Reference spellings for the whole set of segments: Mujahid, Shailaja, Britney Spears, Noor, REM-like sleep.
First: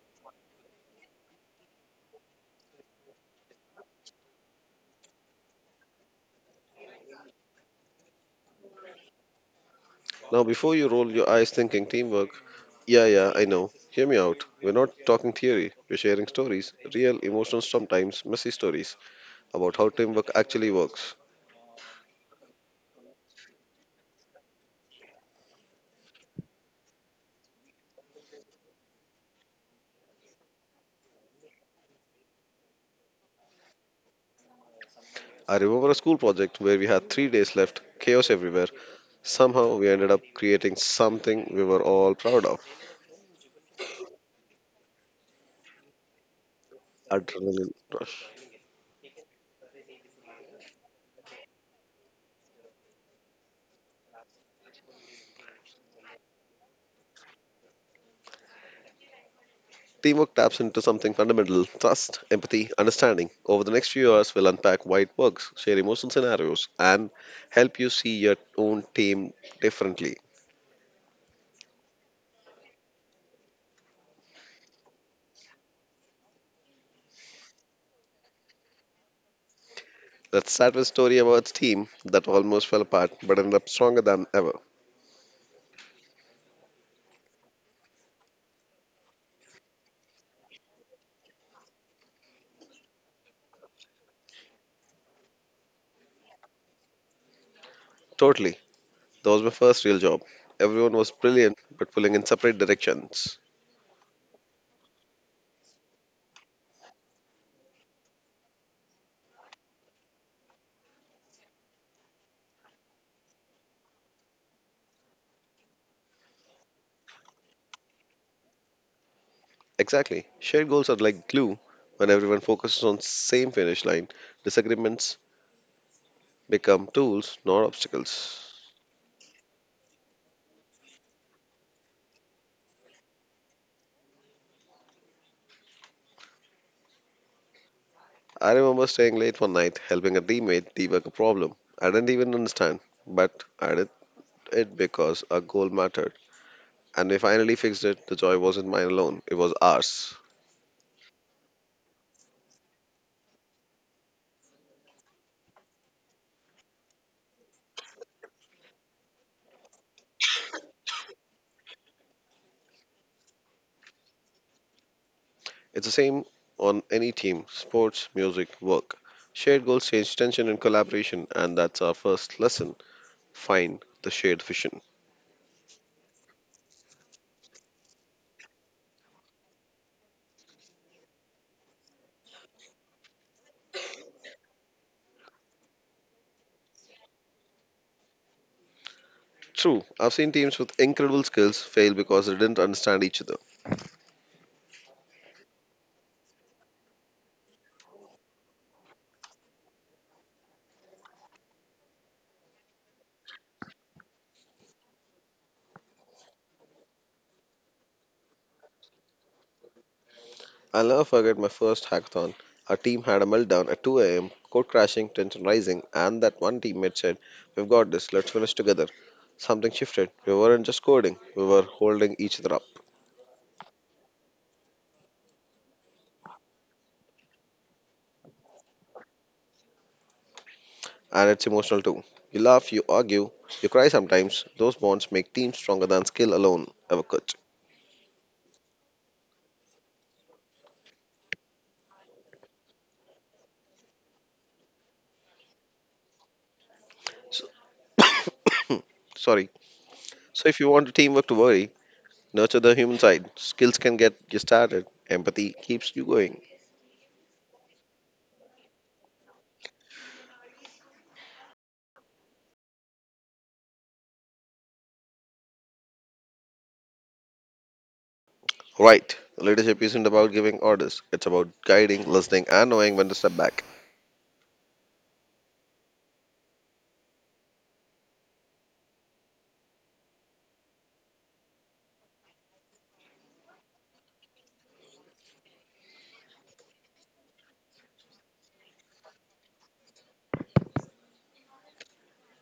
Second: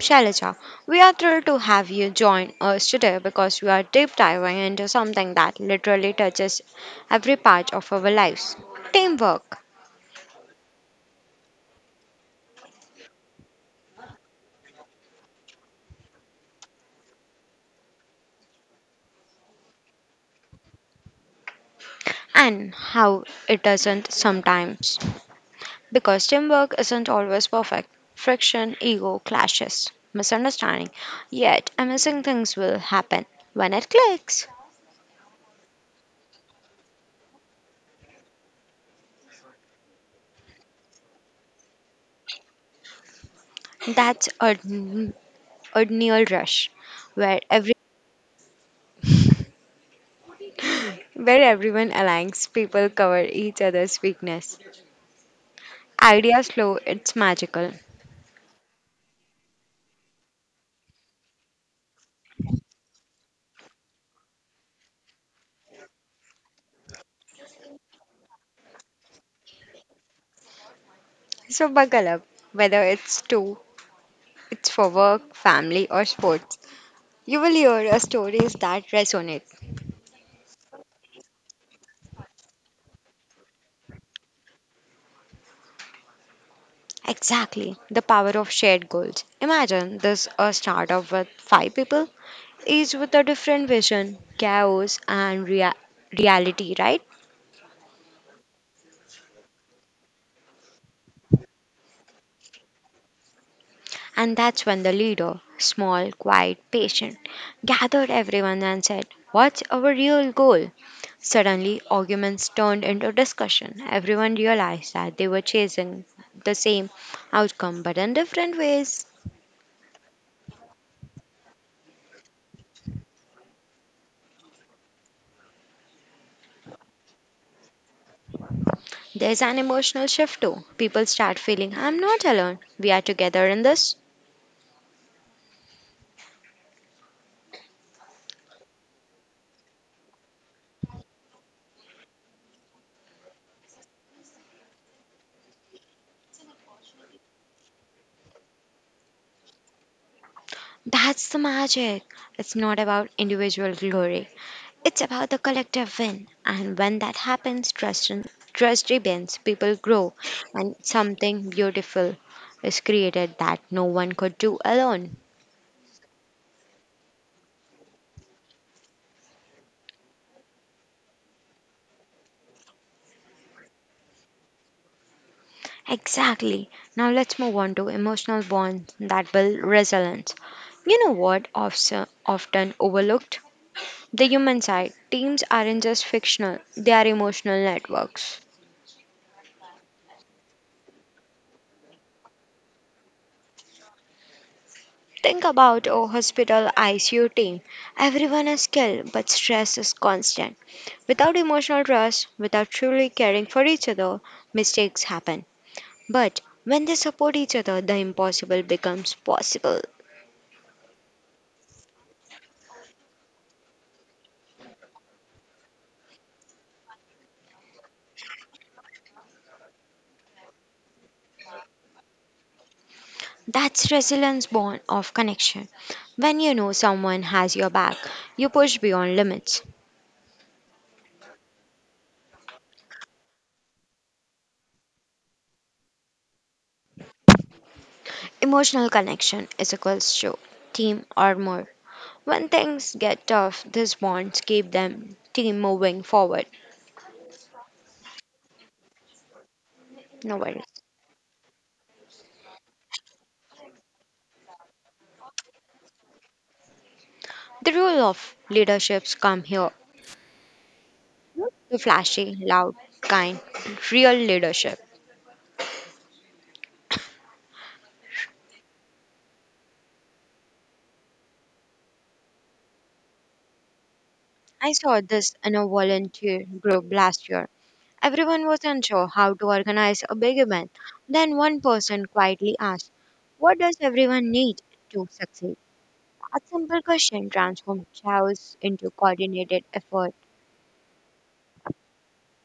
Shailaja. We are thrilled to have you join us today because we are deep diving into something that literally touches every part of our lives teamwork Now, before you roll your eyes thinking teamwork, yeah, yeah, I know. Hear me out. We're not talking theory. We're sharing stories, real, emotional, sometimes messy stories about how teamwork actually works. and how it doesn't sometimes. Because teamwork isn't always perfect, friction, ego, clashes, misunderstanding, yet amazing things will happen when it clicks. I remember a school project where we had 3 days left, chaos everywhere. Somehow, we ended up creating something we were all proud of. That's a Neil Rush, where Adrenaline rush. Everyone aligns, people cover each other's weakness. Ideas flow, it's magical. Teamwork taps into something fundamental: trust, empathy, understanding. Over the next few hours, we'll unpack why it works, share emotional scenarios, and help you see your own team differently. So buckle up, whether it's for work, family or sports. You will hear a stories that resonate. Let's start with a story about a team that almost fell apart but ended up stronger than ever. Exactly, the power of shared goals. Imagine this a startup with five people, each with a different vision, chaos and reality, right? Totally. That was my first real job. Everyone was brilliant but pulling in separate directions. And that's when the leader, small, quiet, patient, gathered everyone and said, what's our real goal? Suddenly, arguments turned into discussion. Everyone realized that they were chasing the same outcome but in different ways. Exactly. Shared goals are like glue. When everyone focuses on same finish line, disagreements become tools, not obstacles. There's an emotional shift too. People start feeling, I'm not alone. We are together in this. I remember staying late one night helping a teammate debug a problem. I didn't even understand, but I did it because our goal mattered. And we finally fixed it. The joy wasn't mine alone, it was ours. That's the magic. It's not about individual glory, it's about the collective win, and when that happens, trust rebuilds, people grow, and something beautiful is created that no one could do alone. It's the same on any team: sports, music, work. Shared goals change tension and collaboration, and that's our first lesson. Find the shared vision. Exactly. Now let's move on to emotional bonds that build resilience. You know what often overlooked? The human side. Teams aren't just fictional; they are emotional networks. True, I've seen teams with incredible skills fail because they didn't understand each other. Think about a hospital ICU team. Everyone is skilled, but stress is constant. Without emotional trust, without truly caring for each other, mistakes happen. But when they support each other, the impossible becomes possible. I'll never forget my first hackathon. Our team had a meltdown at 2 a.m., code crashing, tension rising, and that one teammate said, "We've got this, let's finish together." Something shifted. We weren't just coding, we were holding each other up. That's resilience born of connection. When you know someone has your back, you push beyond limits. And it's emotional too. You laugh, you argue, you cry sometimes. Those bonds make teams stronger than skill alone ever could. Emotional connection is equals to team or more. When things get tough, these bonds keep them team moving forward. So, sorry. No So if worries. you want a teamwork to worry, nurture the human side. Skills can get you started, empathy keeps you going. The rule of leaderships come here. The flashy, loud, kind, real leadership. Right. Leadership isn't about giving orders, it's about guiding, listening, and knowing when to step back. I saw this in a volunteer group last year. Everyone was unsure how to organize a big event. Then one person quietly asked, what does everyone need to succeed? A simple question transformed chaos into coordinated effort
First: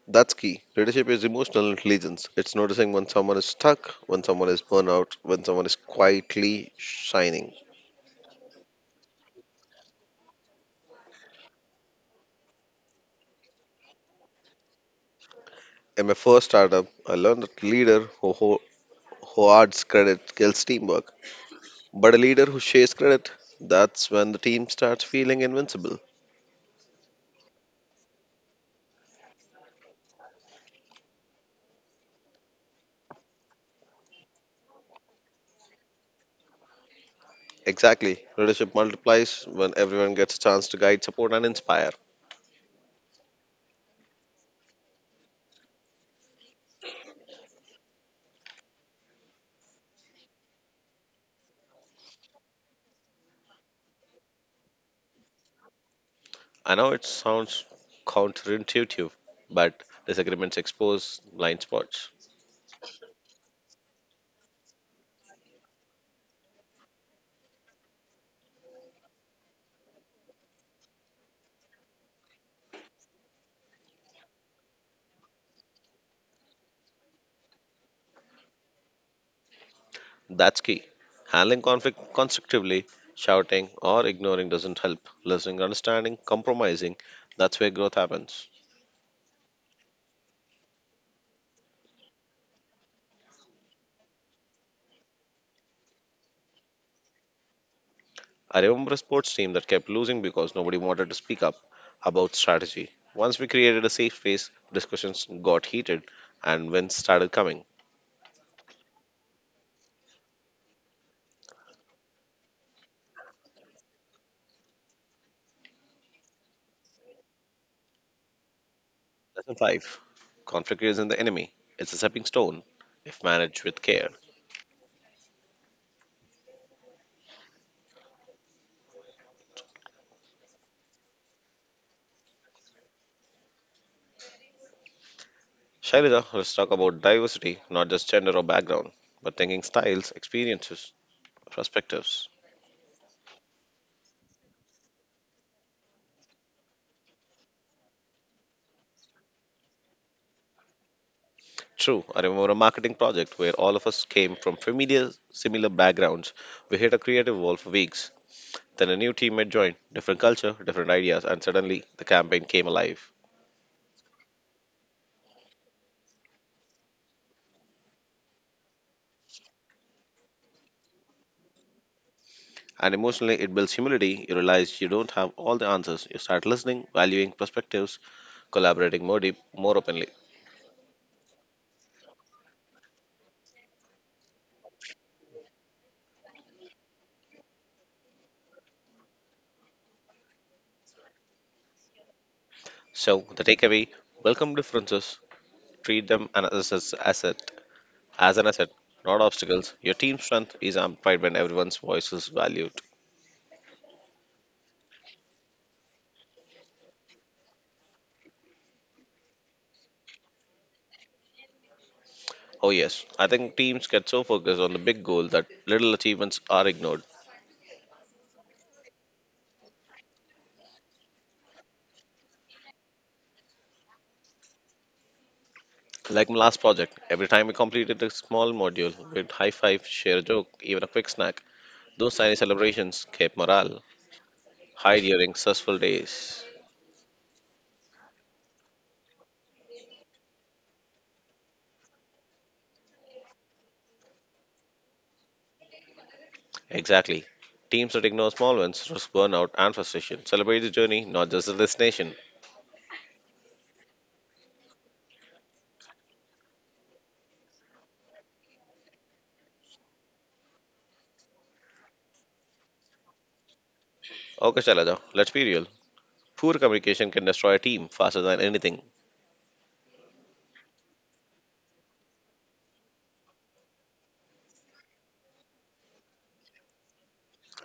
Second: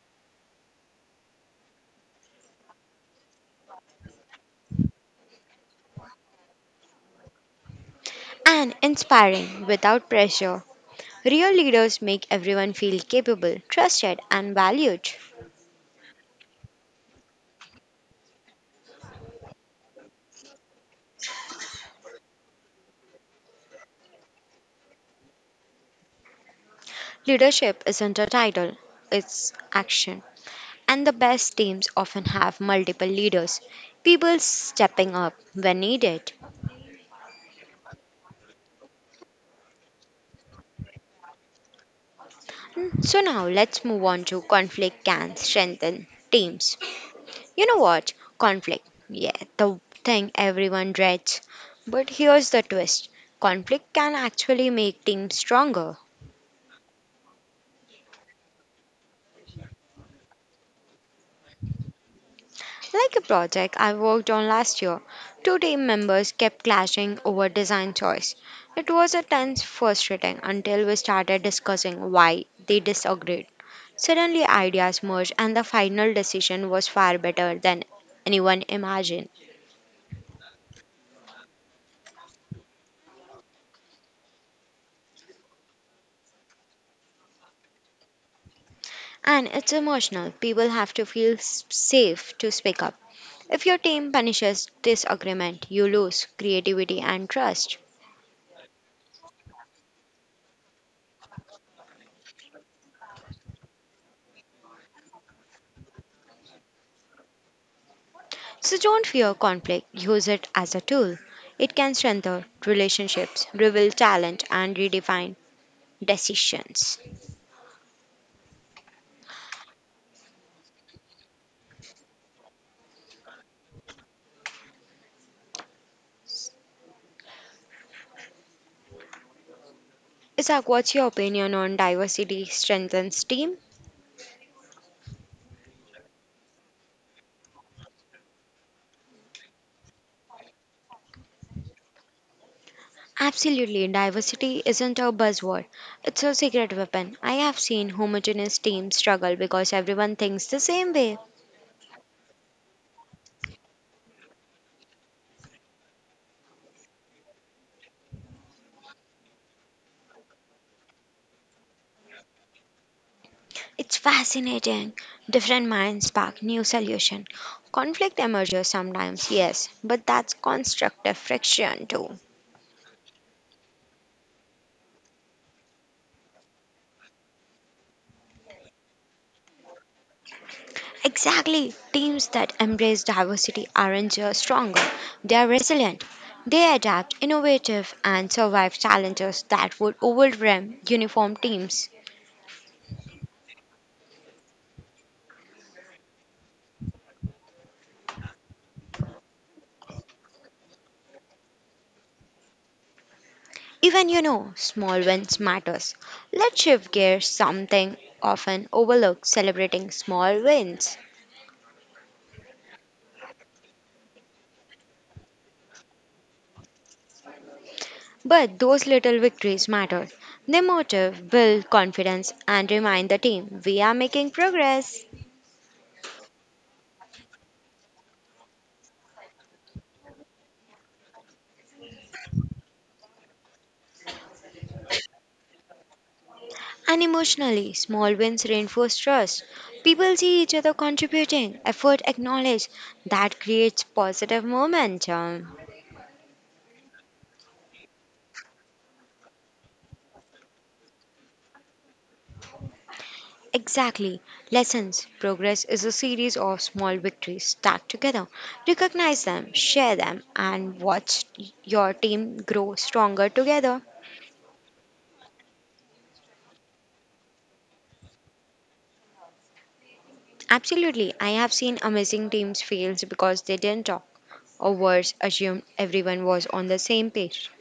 That's key. Leadership is emotional intelligence. It's noticing when someone is stuck, when someone is burnout, when someone is quietly shining. and inspiring without pressure. Real leaders make everyone feel capable, trusted, and valued. In my first startup, I learned that leader who adds credit kills teamwork. But a leader who shares credit, that's when the team starts feeling invincible. Leadership isn't a title, it's action. And the best teams often have multiple leaders, people stepping up when needed. Exactly. Leadership multiplies when everyone gets a chance to guide, support, and inspire. So now let's move on to conflict can strengthen teams. You know what? Conflict. Yeah, the thing everyone dreads. But here's the twist conflict can actually make teams stronger. I know it sounds counterintuitive, but disagreements expose blind spots. Like a project I worked on last year, two team members kept clashing over design choice. It was a tense frustrating until we started discussing why they disagreed. Suddenly ideas merged and the final decision was far better than anyone imagined. That's key. Handling conflict constructively, shouting or ignoring doesn't help. Listening, understanding, compromising, that's where growth happens. And it's emotional. People have to feel safe to speak up. If your team punishes disagreement, you lose creativity and trust. I remember a sports team that kept losing because nobody wanted to speak up about strategy. Once we created a safe space, discussions got heated and wins started coming. So don't fear conflict, use it as a tool. It can strengthen relationships, reveal talent, and redefine decisions. Lesson 5: Conflict isn't the enemy, it's a stepping stone if managed with care. Isaac, what's your opinion on diversity strengthens team? Shailija, let's talk about diversity, not just gender or background, but thinking styles, experiences, perspectives. Absolutely, diversity isn't a buzzword. It's a secret weapon. I have seen homogeneous teams struggle because everyone thinks the same way. True, I remember a marketing project where all of us came from familiar, similar backgrounds. We hit a creative wall for weeks. Then a new teammate joined, different culture, different ideas, and suddenly the campaign came alive. It's fascinating. Different minds spark new solution. Conflict emerges sometimes, yes, but that's constructive friction too. And emotionally, it builds humility. You realize you don't have all the answers. You start listening, valuing perspectives, collaborating more deep, more openly. Exactly. Teams that embrace diversity aren't just stronger, they are resilient. They adapt, innovative, and survive challenges that would overwhelm uniform teams. So, the takeaway: welcome differences, treat them as assets, As an asset, not obstacles, your team strength is amplified when everyone's voice is valued. Even you know, small wins matters. Let's shift gears something often overlooked celebrating small wins. Oh, yes, I think teams get so focused on the big goal that little achievements are ignored. But those little victories matter. They motivate, build confidence, and remind the team we are making progress. Like my last project, every time we completed a small module, we'd high five, share a joke, even a quick snack. Those tiny celebrations kept morale high during stressful days. And emotionally, small wins reinforce trust. People see each other contributing, effort acknowledged. That creates positive momentum. Exactly. Teams that ignore small wins risk burnout and frustration. Celebrate the journey, not just the destination. Exactly. Lessons. Progress is a series of small victories stacked together. Recognize them, share them, and watch your team grow stronger together. Okay, Shailaja, let's be real. Poor communication can destroy a team faster than anything. Absolutely. I have seen amazing teams fail because they didn't talk, or worse, assumed everyone was on the same page.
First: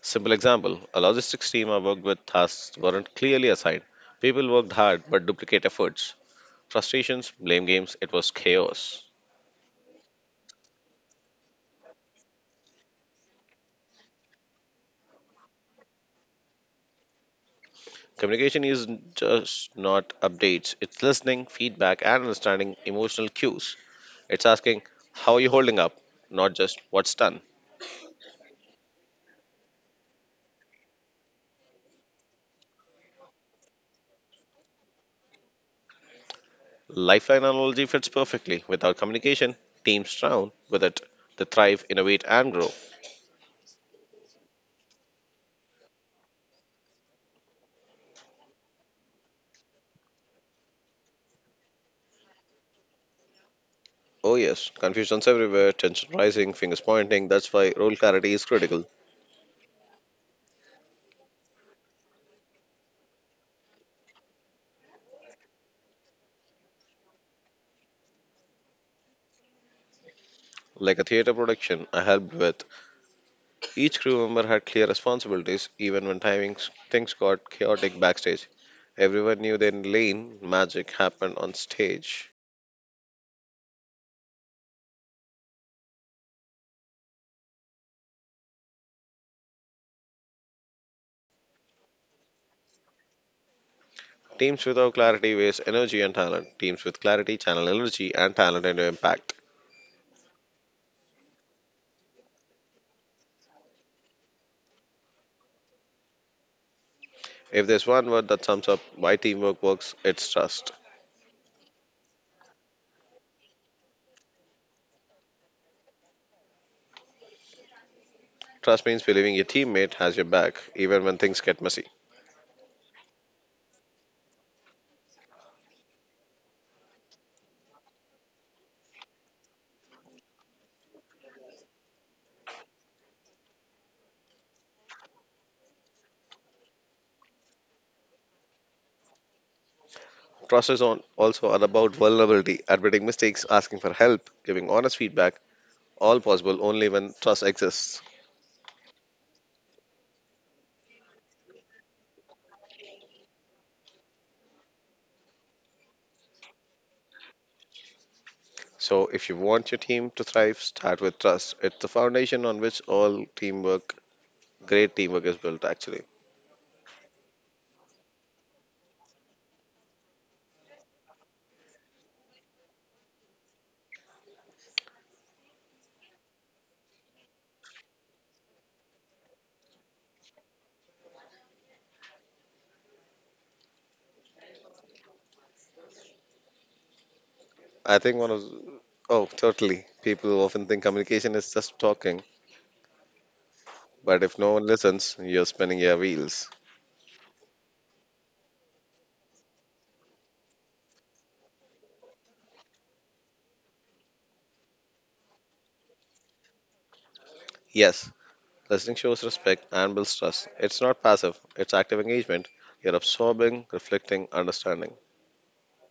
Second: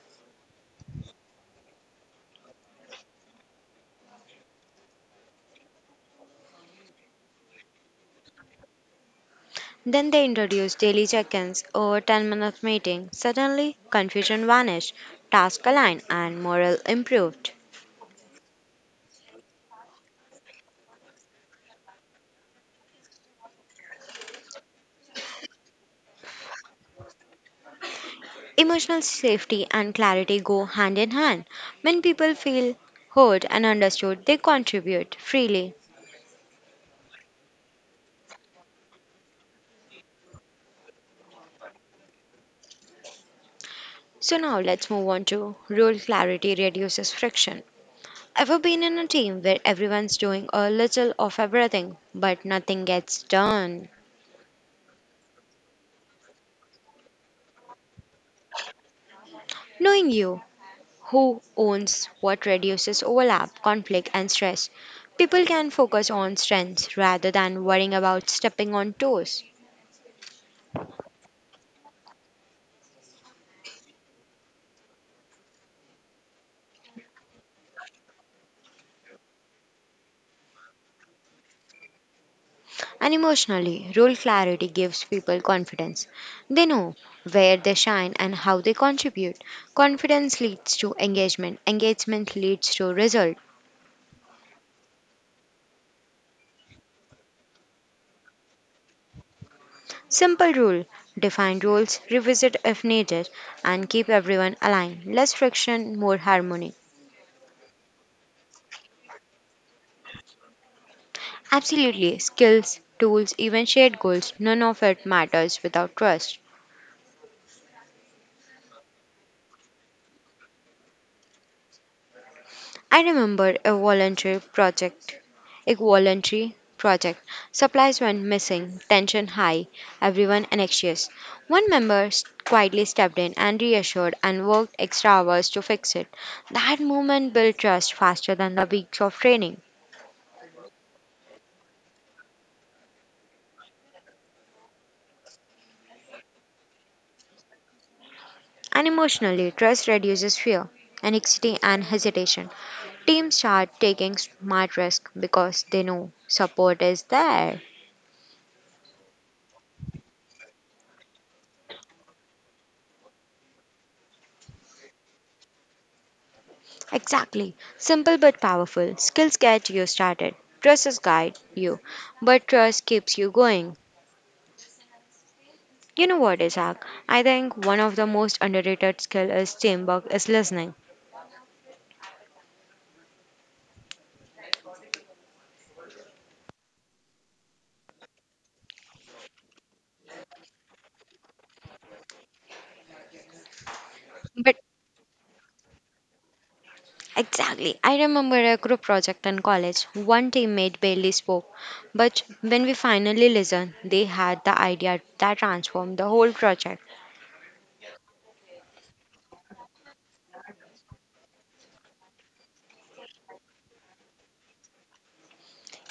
Simple example: a logistics team I worked with tasks weren't clearly assigned. People worked hard but duplicate efforts. Frustrations, blame games, it was chaos. Then they introduced daily check ins or 10-minute meeting. Suddenly, confusion vanished, tasks aligned, and morale improved. Communication is just not updates, it's listening, feedback, and understanding emotional cues. It's asking, "How are you holding up?" not just what's done. Emotional safety and clarity go hand in hand. When people feel heard and understood, they contribute freely. Lifeline analogy fits perfectly. Without communication, teams drown. With it, they thrive, innovate, and grow. So, now let's move on to rule clarity reduces friction. Ever been in a team where everyone's doing a little of everything, but nothing gets done? Oh, yes, confusion's everywhere, tension rising, fingers pointing. That's why role clarity is critical. Knowing you, who owns what reduces overlap, conflict, and stress. People can focus on strengths rather than worrying about stepping on toes. Like a theater production I helped with, each crew member had clear responsibilities even when timings things got chaotic backstage. Everyone knew their lane, magic happened on stage. And emotionally, role clarity gives people confidence. They know where they shine and how they contribute. Confidence leads to engagement, engagement leads to result. Teams without clarity waste energy and talent. Teams with clarity channel energy and talent into impact. Simple rule define roles, revisit if needed, and keep everyone aligned. Less friction, more harmony. If there's one word that sums up why teamwork works, it's trust. Absolutely. Skills, tools, even shared goals, none of it matters without trust. Trust means believing your teammate has your back even when things get messy. I remember a voluntary project. A voluntary project. Supplies went missing, tension high, everyone anxious. One member quietly stepped in and reassured and worked extra hours to fix it. That moment built trust faster than the weeks of training. Trust is on also all about vulnerability, admitting mistakes, asking for help, giving honest feedback, all possible only when trust exists. And emotionally, trust reduces fear, anxiety, and hesitation. Teams start taking smart risks because they know support is there. So, if you want your team to thrive, start with trust. It's the foundation on which all teamwork, great teamwork, is built, actually. Exactly. Simple but powerful. Skills get you started. Trust is guide you, but trust keeps you going. You know what, Isaac? I think one of the most underrated skill is teamwork is listening. I think one of, oh, totally. People often think communication is just talking, but if no But one listens, you're spinning your wheels. Exactly, I remember a group project in college. One teammate barely spoke, but when we finally listened, they had the idea that transformed the whole project. Yes, listening shows respect and builds trust. It's not passive, it's active engagement. You're absorbing, reflecting, understanding.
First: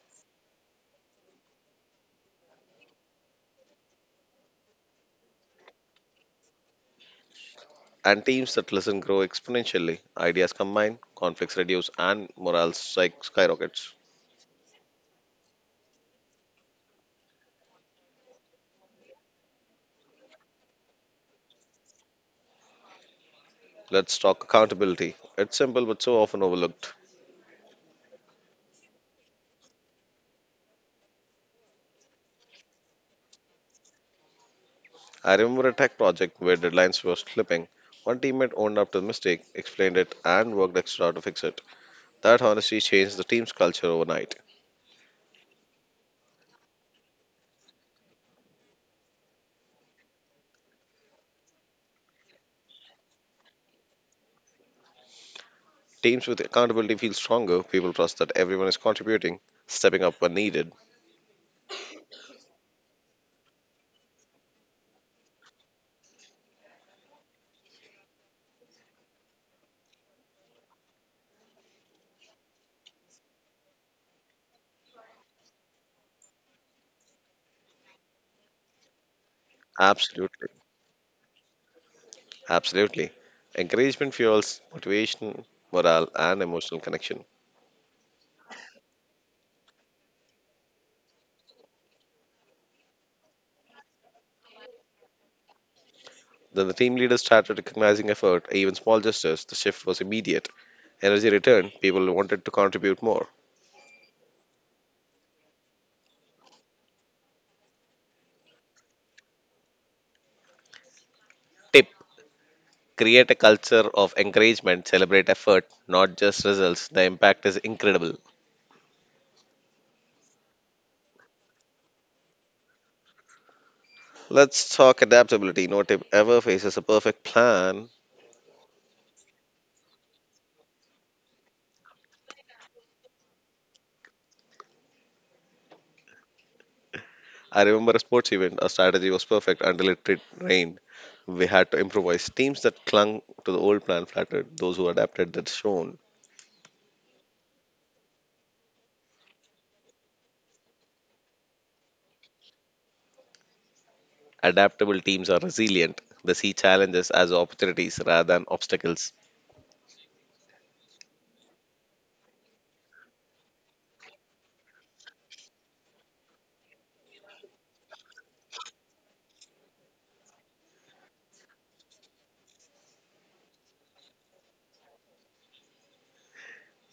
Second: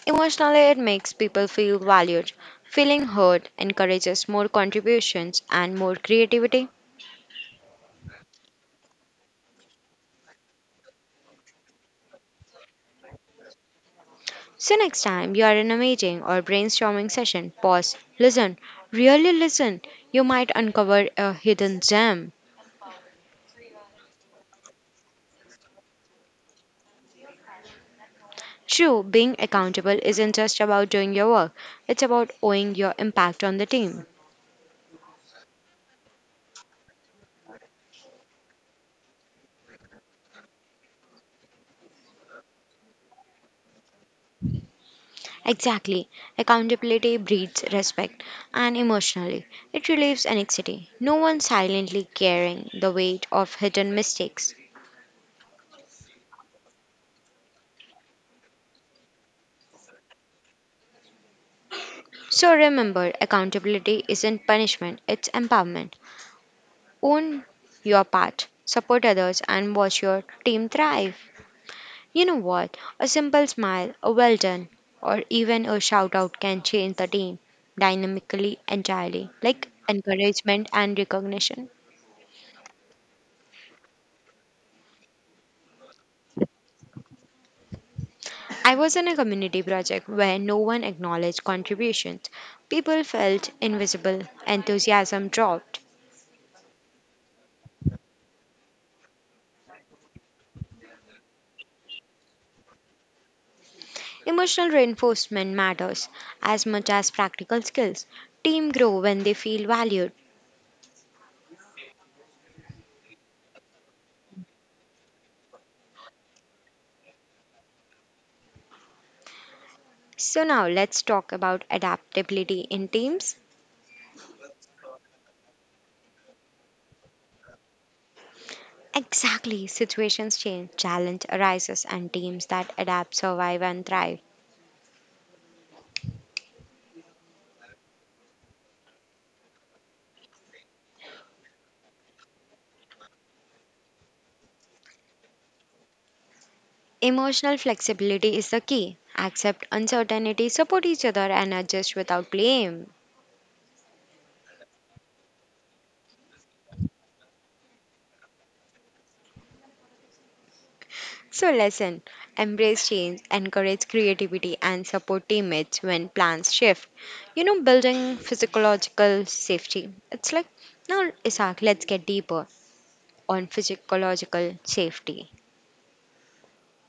Emotionally, it makes people feel valued. Feeling heard encourages more contributions and more creativity. And teams that listen grow exponentially. Ideas combine, conflicts reduce, and morale skyrockets. So, next time you are in a meeting or brainstorming session, pause, listen, really listen. You might uncover a hidden gem. Let's talk accountability. It's simple but so often overlooked. True, being accountable isn't just about doing your work, it's about owing your impact on the team. I remember a tech project where deadlines were slipping. One teammate owned up to the mistake, explained it, and worked extra to fix it. That honesty changed the team's culture overnight. Exactly, accountability breeds respect, and emotionally, it relieves anxiety. No one silently carrying the weight of hidden mistakes. Teams with accountability feel stronger, people trust that everyone is contributing, stepping up when needed. So remember, accountability isn't punishment, it's empowerment. Own your part, support others, and watch your team thrive. You know what? A simple smile, a well done, or even a shout out can change the team dynamically entirely, like Absolutely. encouragement and recognition. Absolutely. Encouragement fuels motivation, morale, and emotional connection. I was in a community project where no one acknowledged contributions. People felt invisible, enthusiasm dropped. Then the team leaders started recognizing effort, even small gestures. The shift was immediate. Energy returned, people wanted to contribute more. Emotional reinforcement matters as much as practical skills. Teams grow when they feel valued. Tip: Create a culture of encouragement, celebrate effort, not just results. The impact is incredible. So now let's talk about adaptability in teams. Let's talk adaptability. No team ever faces a perfect plan. Exactly, situations change, challenge arises, and teams that adapt survive and thrive. I remember a sports event, our strategy was perfect until it rained. We had to improvise. Teams that clung to the old plan flattered, those who adapted that shone. Emotional flexibility is the key. Accept uncertainty, support each other, and adjust without blame. Adaptable teams are resilient. They see challenges as opportunities rather than obstacles. So, lesson embrace change, encourage creativity, and support teammates when plans shift. You know, building physiological safety. It's like, now, Isaac, let's get deeper on physiological safety.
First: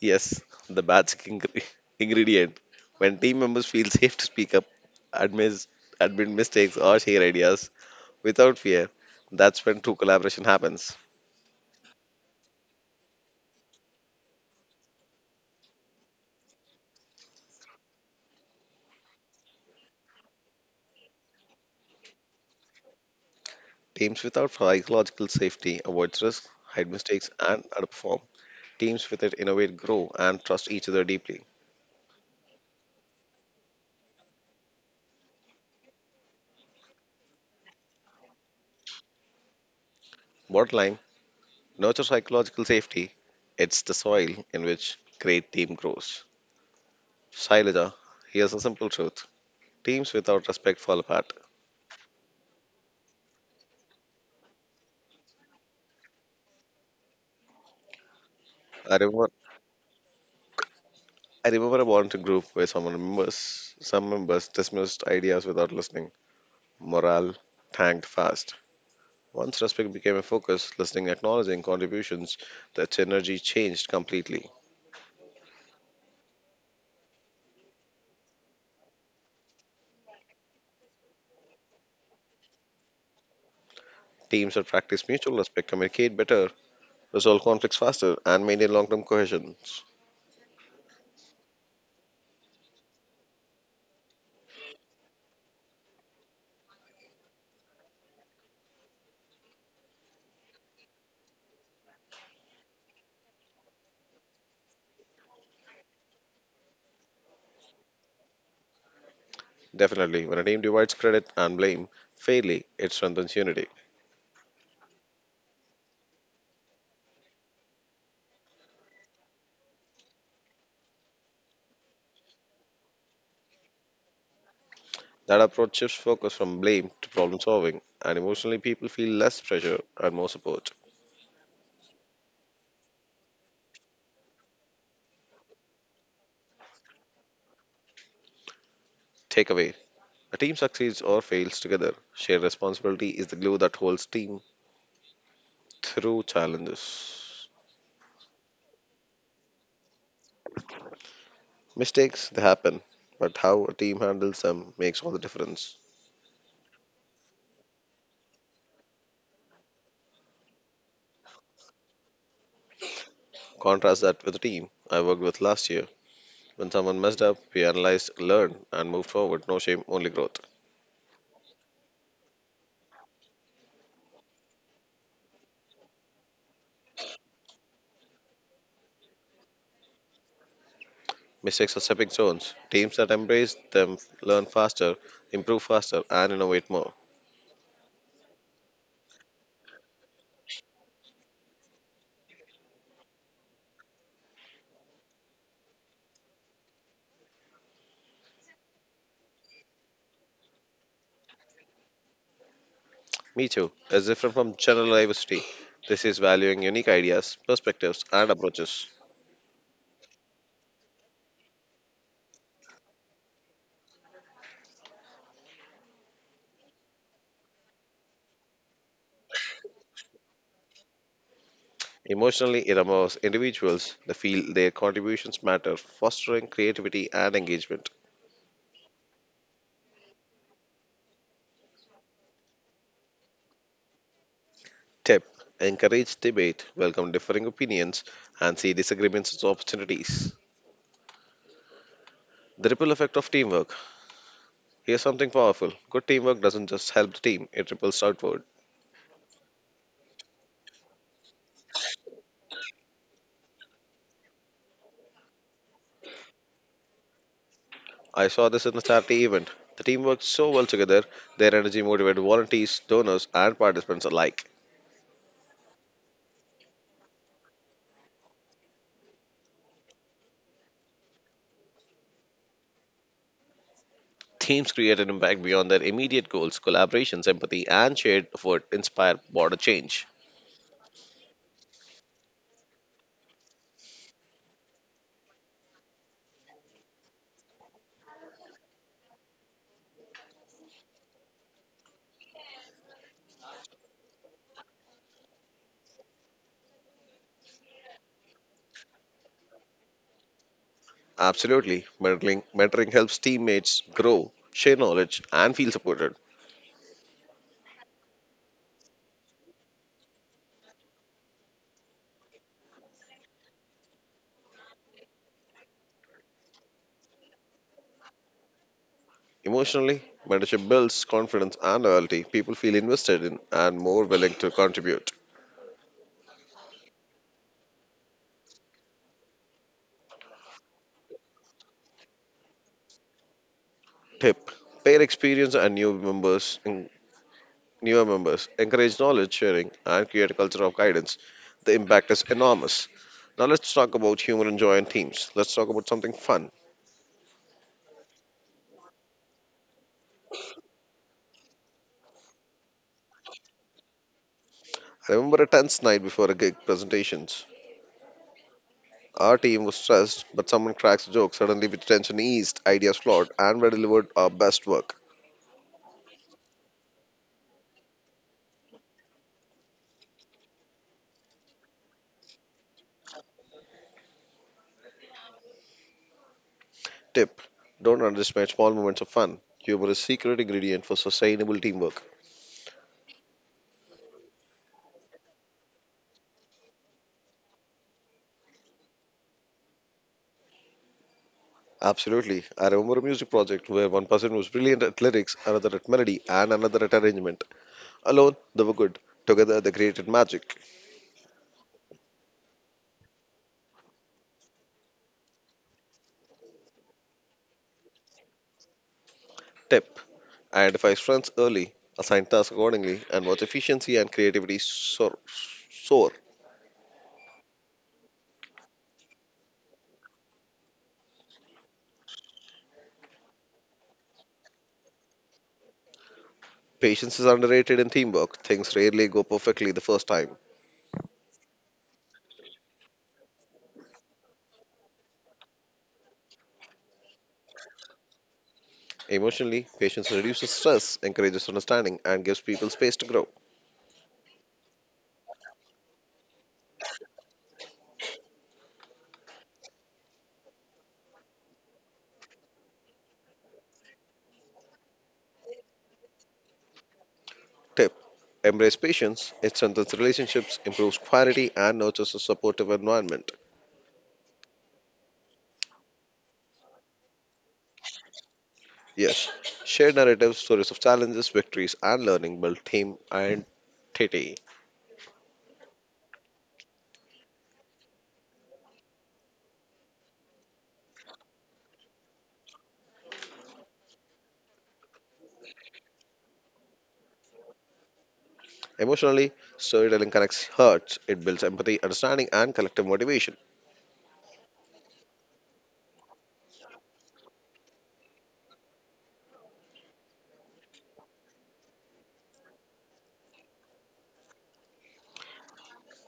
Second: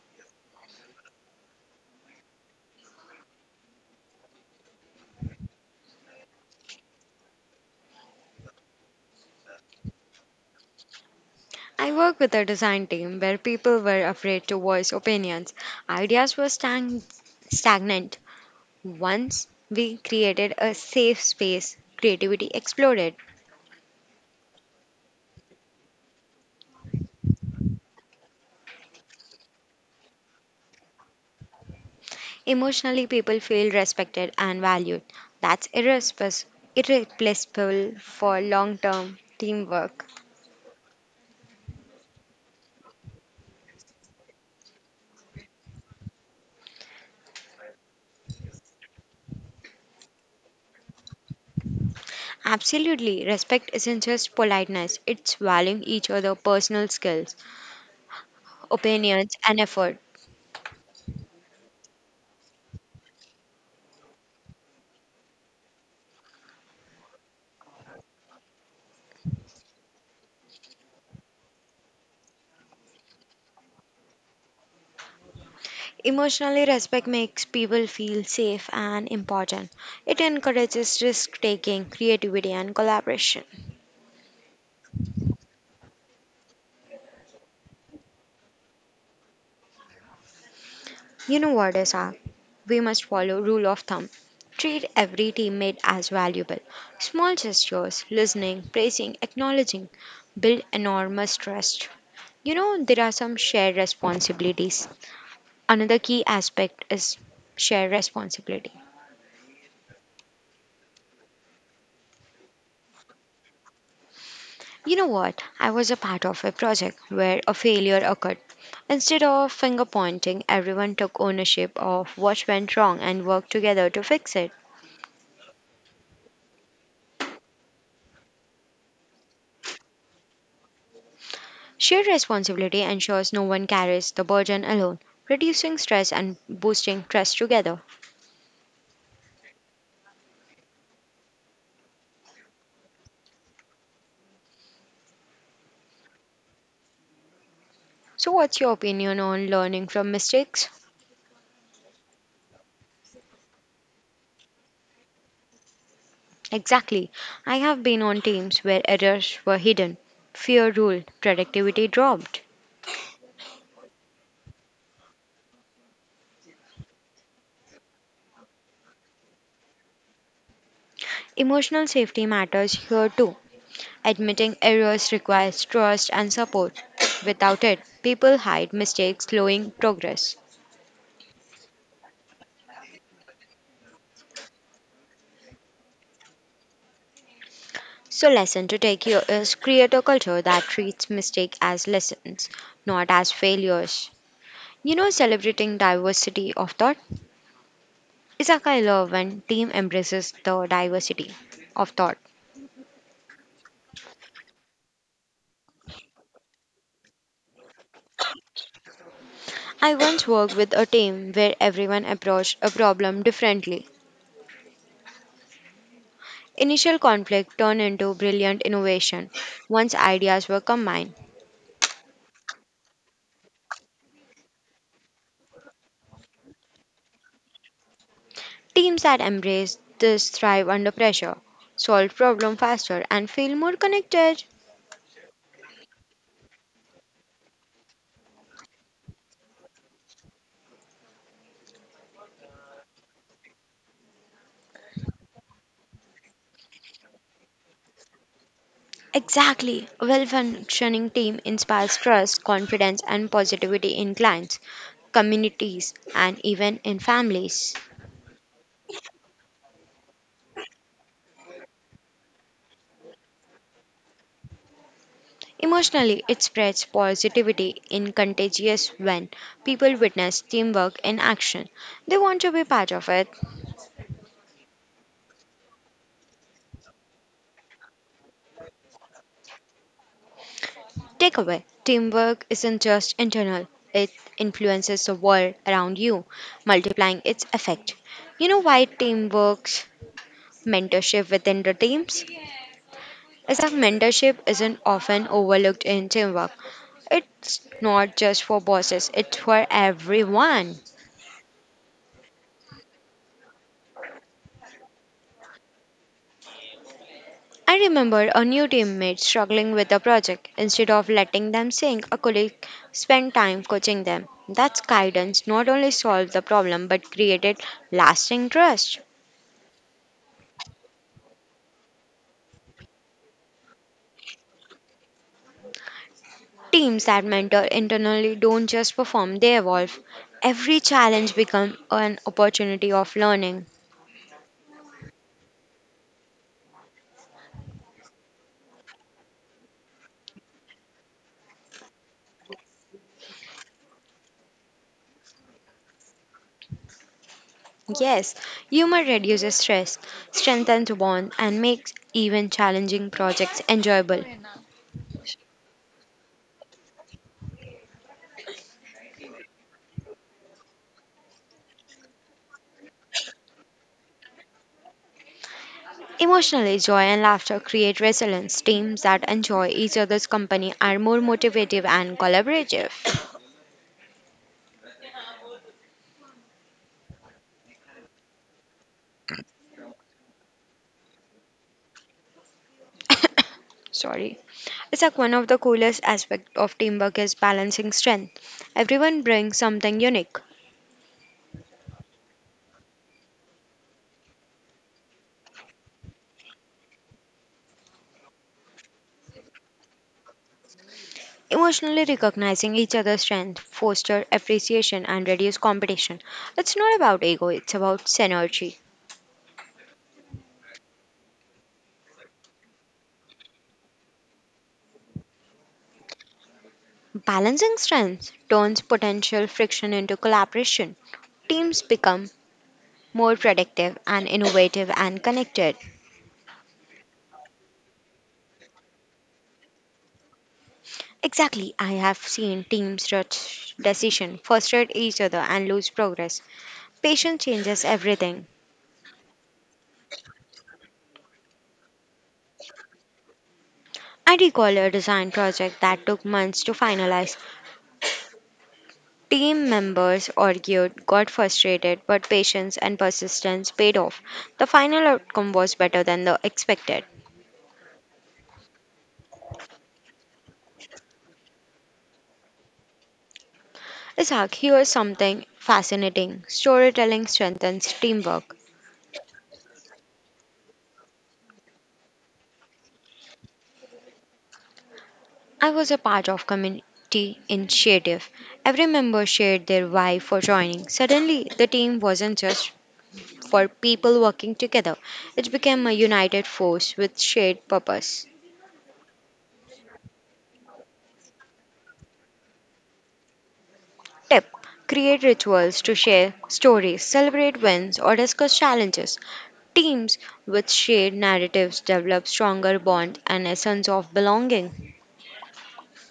Yes, the magic ingredient. When team members feel safe to speak up, admit, admit mistakes, or share ideas without fear, that's when true collaboration happens. I work with a design team where people were afraid to voice opinions, ideas were stagnant. Once we created a safe space, creativity exploded. Teams without psychological safety avoid risk, hide mistakes, and underperform. Teams with it innovate, grow, and trust each other deeply. Emotionally, people feel respected and valued. That's irreplaceable for long term teamwork. Bottom line: nurture psychological safety. It's the soil in which great team grows. Shailaja, here's a simple truth: teams without respect fall apart. Absolutely, respect isn't just politeness, it's valuing each other's personal skills, I opinions, remember and effort. I remember a volunteer group where some members dismissed ideas without listening. Morale tanked fast. Once respect became a focus, listening, acknowledging contributions, the energy changed completely. Emotionally, respect makes people feel safe and important. It encourages risk taking, creativity, and collaboration. Teams that practice mutual respect communicate better, resolve conflicts faster, and maintain long term cohesion. You know what, Asa? We must follow rule of thumb. Treat every teammate as valuable. Small gestures, listening, praising, acknowledging build enormous trust. You know, there are some shared responsibilities. Another key aspect is shared responsibility. Definitely, when a team divides credit and blame fairly, it strengthens unity. You know what? I was a part of a project where a failure occurred. Instead of finger pointing, everyone took ownership of what went wrong and worked together to fix it. That approach shifts focus from blame to problem solving, and emotionally, people feel less pressure and more support. Shared responsibility ensures no one carries the burden alone, reducing stress and boosting trust together. Takeaways: a team succeeds or fails together. Shared responsibility is the glue that holds team through challenges. So, what's your opinion on learning from mistakes? Mistakes they happen, but how a team handles them makes all the difference. Exactly. I have been on teams where errors were hidden, fear ruled, productivity dropped. Contrast that with a team I worked with last year. When someone messed up, we analyzed, learned, and moved forward. No shame, only growth. Emotional safety matters here too. Admitting errors requires trust and support. Without it, people hide mistakes, slowing progress. Mistakes are stepping stones. Teams that embrace them learn faster, improve faster, and innovate more. So, lesson to take here is create a culture that treats mistake as lessons, not as failures. You know, celebrating diversity of thought is a kind of when team embraces the diversity of thought. Me too is different from general diversity. This is valuing unique ideas, perspectives, and approaches. I once worked with a team where everyone approached a problem differently. Initial conflict turned into brilliant innovation once ideas were combined. Emotionally, it allows individuals to feel their contributions matter, fostering creativity and engagement. Teams that embrace this thrive under pressure, solve problems faster, and feel more connected. Tip: Encourage debate, welcome differing opinions, and see disagreements as opportunities. The ripple effect of teamwork. Here's something powerful: good teamwork doesn't just help the team, it ripples outward. Exactly. A well functioning team inspires trust, confidence, and positivity in clients, communities, and even in families. I saw this in a charity event. The team worked so well together, their energy motivated volunteers, donors, and participants alike. Emotionally, it spreads positivity in contagious when people witness teamwork in action. They want to be part of it. Teams create an impact beyond their immediate goals, collaborations, empathy, and shared effort inspire broader change. Takeaway Teamwork isn't just internal, it influences the world around you, multiplying its effect. You know why teamwork, mentorship within the teams? Is that mentorship isn't often overlooked in teamwork. It's not just for bosses, it's for everyone. Absolutely. Mentoring helps teammates grow, share knowledge, and feel supported. I remember a new teammate struggling with a project. Instead of letting them sink, a colleague spent time coaching them. That guidance not only solved the problem but created lasting trust. Emotionally, mentorship builds confidence and loyalty. People feel invested in and more willing to contribute. Teams that mentor internally don't just perform, they evolve. Every challenge becomes an opportunity of learning. Tip: Pair experience and newer members, encourage knowledge sharing, and create a culture of guidance. The impact is enormous. Now let's talk about humor and joy in teams. Let's talk about something fun. Yes, humor reduces stress, strengthens bond, and makes even challenging projects enjoyable. I remember a tense night before a gig presentation. Our team was stressed, but someone cracks a joke. Suddenly, with tension eased, ideas flowed, and we delivered our best work. Emotionally, joy and laughter create resilience. Teams that enjoy each other's company are more motivative and collaborative. Tip: Don't underestimate small moments of fun. Humor is secret ingredient for sustainable teamwork. Sorry. It's like one of the coolest aspects of teamwork is balancing strength. Everyone brings something unique. Absolutely. I remember a music project where one person was brilliant at lyrics, another at melody, and another at arrangement. Alone, they were good. Together, they created magic. Emotionally recognizing each other's strength foster appreciation and reduce competition. It's not about ego, it's about synergy. Tip: Identify strengths early, assign tasks accordingly, and watch efficiency and creativity soar. Balancing strengths turns potential friction into collaboration. Teams become more productive and innovative and connected. Patience is underrated in teamwork. Things rarely go perfectly the first time. Exactly, I have seen teams rush decision, frustrate each other, and lose progress. Patience changes everything. Emotionally, patience reduces stress, encourages understanding, and gives people space to grow. I recall a design project that took months to finalize. Team members argued, got frustrated, but patience and persistence paid off. The final outcome was better than the expected. Tip: Embrace patience, it strengthens relationships, improves quality, and nurtures a supportive environment. Isaac, here's something fascinating. Storytelling strengthens teamwork. Yes, share narratives, stories of challenges, victories, and learning build team identity. I was a part of community initiative. Every member shared their why for joining. Suddenly, the team wasn't just for people working together. It became a united force with shared purpose. Emotionally, storytelling connects hearts, it builds empathy, understanding, and collective motivation. Tip: create rituals to share stories, celebrate wins, or discuss challenges. Teams with shared narratives develop stronger bonds and a sense of belonging.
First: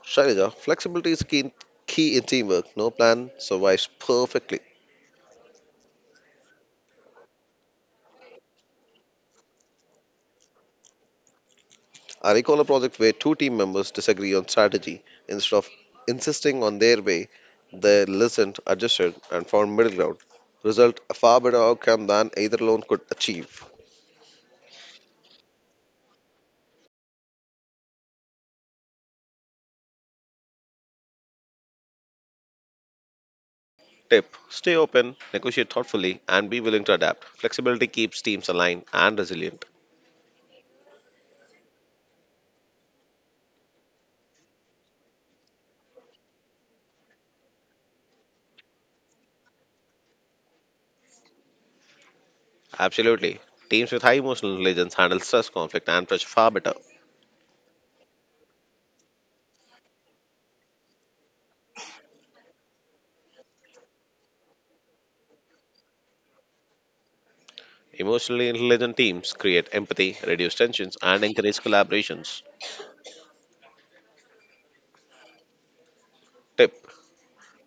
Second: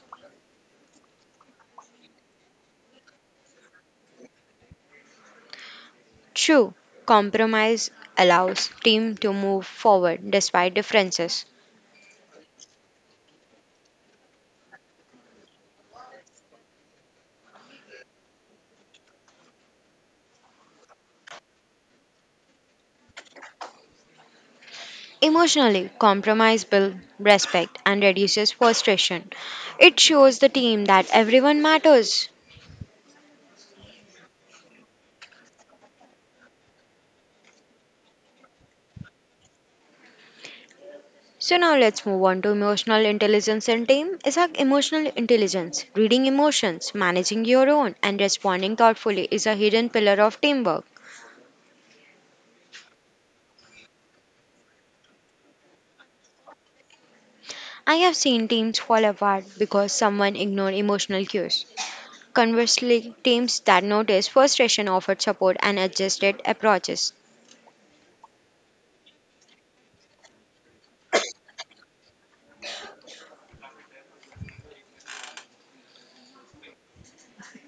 Shailaja, flexibility is key in teamwork. No plan survives perfectly. True, compromise allows team to move forward despite differences. I recall a project where two team members disagree on strategy. Instead of insisting on their way, they listened, adjusted, and found middle ground. Result: a far better outcome than either alone could achieve. Emotionally, compromise builds respect and reduces frustration. It shows the team that everyone matters. Tip: Stay open, negotiate thoughtfully, and be willing to adapt. Flexibility keeps teams aligned and resilient. So now let's move on to emotional intelligence and team. Is like emotional intelligence, reading emotions, managing your own, and responding thoughtfully is a hidden pillar of teamwork. Absolutely. Teams with high emotional intelligence handle stress, conflict, and pressure far better. I have seen teams fall apart because someone ignored emotional cues. Conversely, teams that noticed frustration offered support and adjusted approaches. Emotionally intelligent teams create empathy, reduce tensions, and encourage collaborations. Tip:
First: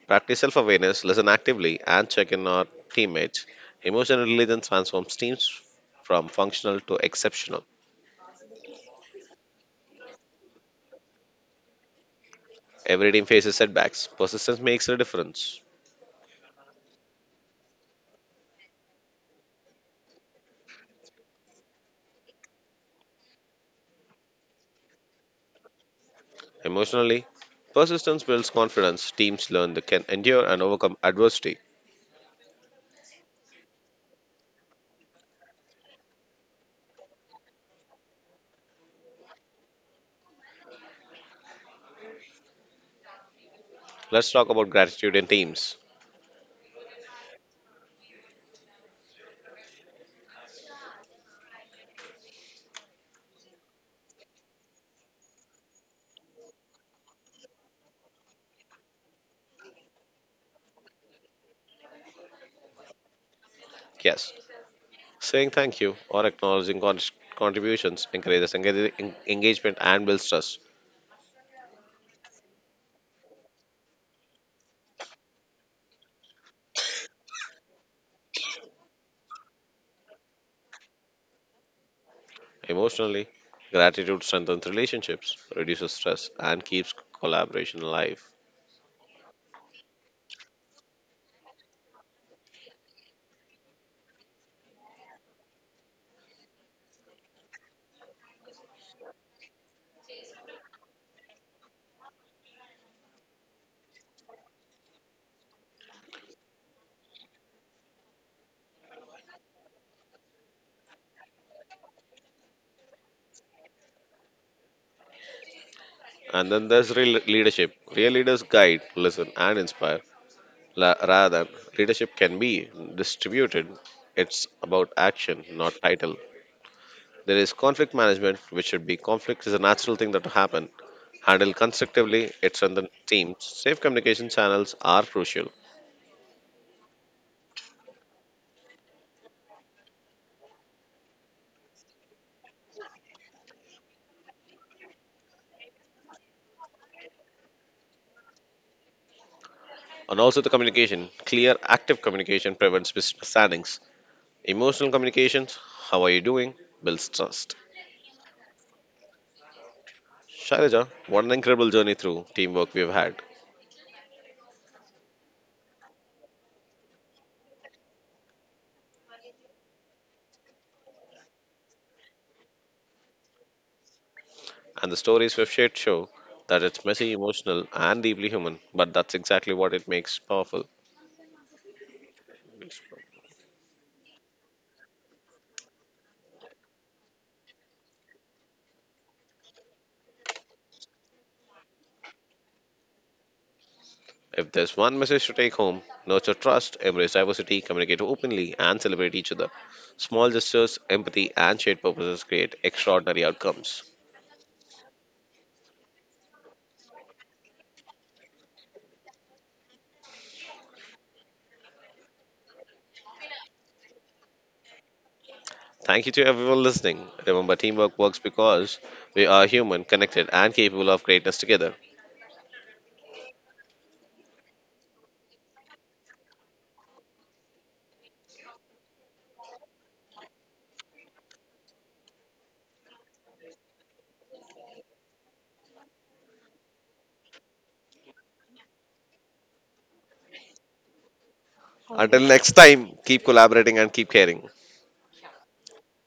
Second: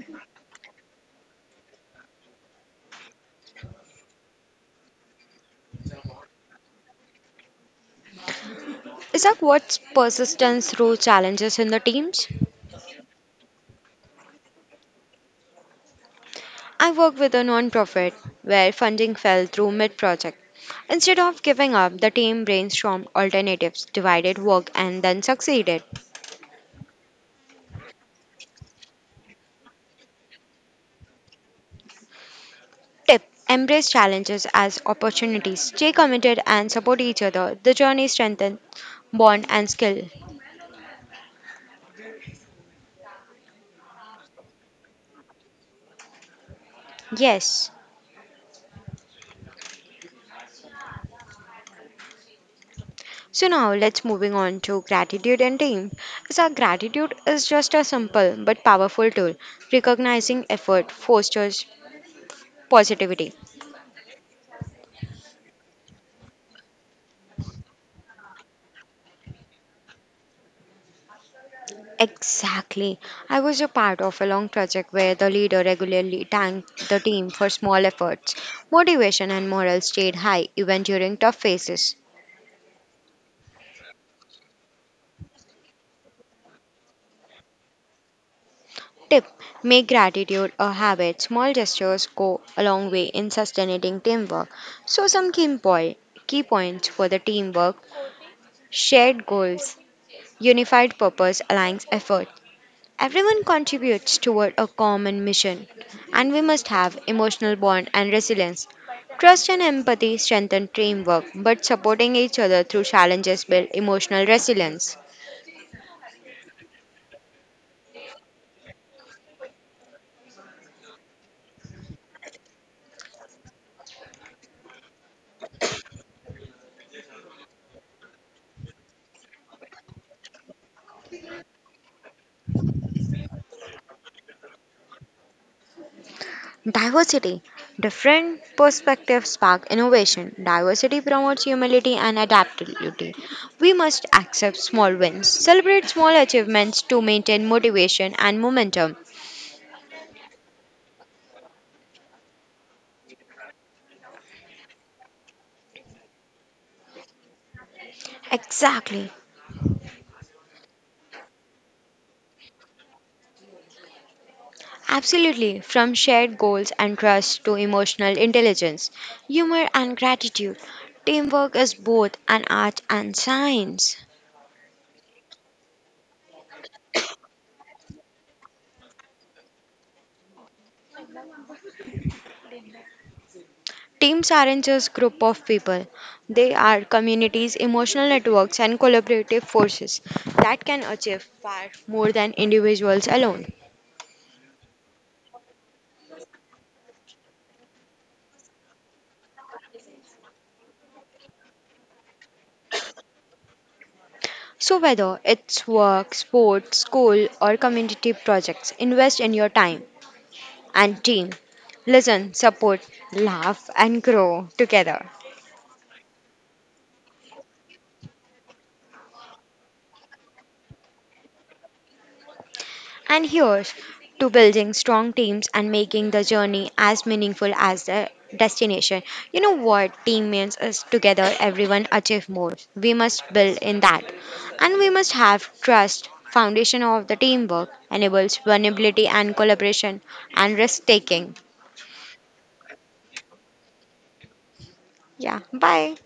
Practice self awareness, listen actively, and check in on teammates. Emotional intelligence transforms teams from functional to exceptional. Isaac, what's persistence through challenges in the teams? Every team faces setbacks. Persistence makes a difference. I work with a non-profit where funding fell through mid-project. Instead of giving up, the team brainstormed alternatives, divided work, and then succeeded. Emotionally, persistence builds confidence. Teams learn they can endure and overcome adversity. Tip: embrace challenges as opportunities. Stay committed and support each other. The journey strengthens bond and skill. Let's talk about gratitude in teams. Yes. So now let's moving on to gratitude and team. So our gratitude is just a simple but powerful tool. Recognizing effort fosters positivity. Yes, saying thank you or acknowledging contributions encourages engagement and builds trust. Exactly. I was a part of a long project where the leader regularly thanked the team for small efforts. Motivation and morale stayed high even during tough phases. Emotionally, gratitude strengthens relationships, reduces stress, and keeps collaboration alive. Tip: make gratitude a habit. Small gestures go a long way in sustaining teamwork. So, some key, point, key points for the teamwork. Shared goals, unified purpose aligns effort. Everyone contributes toward a common mission, and we must have emotional bond and resilience. Trust and empathy strengthen teamwork, but supporting each other through challenges build emotional resilience. And then there's real leadership. Real leaders guide, listen, and inspire. Rather, leadership can be distributed. It's about action, not title. There is conflict management, which should be conflict is a natural thing that will happen. Handled constructively, it strengthens teams. Safe communication channels are crucial. Diversity. Different perspectives spark innovation. Diversity promotes humility and adaptability. We must accept small wins, celebrate small achievements to maintain motivation and momentum. And also the communication. Clear, active communication prevents misunderstandings. Emotional communications, "how are you doing," builds trust. Exactly. Shailaja, what an incredible journey through teamwork we've had. Absolutely, from shared goals and trust to emotional intelligence, humor and gratitude, teamwork is both an art and science. And the stories we've shared show that it's messy, emotional, and deeply human, but that's exactly what it makes powerful. Teams aren't just group of people. They are communities, emotional networks and collaborative forces that can achieve far more than individuals alone. If there's one message to take home: nurture trust, embrace diversity, communicate openly, and celebrate each other. Small gestures, empathy, and shared purposes create extraordinary outcomes. So whether it's work, sports, school or community projects, invest in your time and team. Listen, support, laugh and grow together. Thank you to everyone listening. Remember, teamwork works because we are human, connected, and capable of greatness together. And here's to building strong teams and making the journey as meaningful as the destination. You know what team means is together everyone achieve more. We must build in that. And we must have trust. Foundation of the teamwork enables vulnerability and collaboration and risk taking. Until next time, keep collaborating and keep caring. Yeah, bye.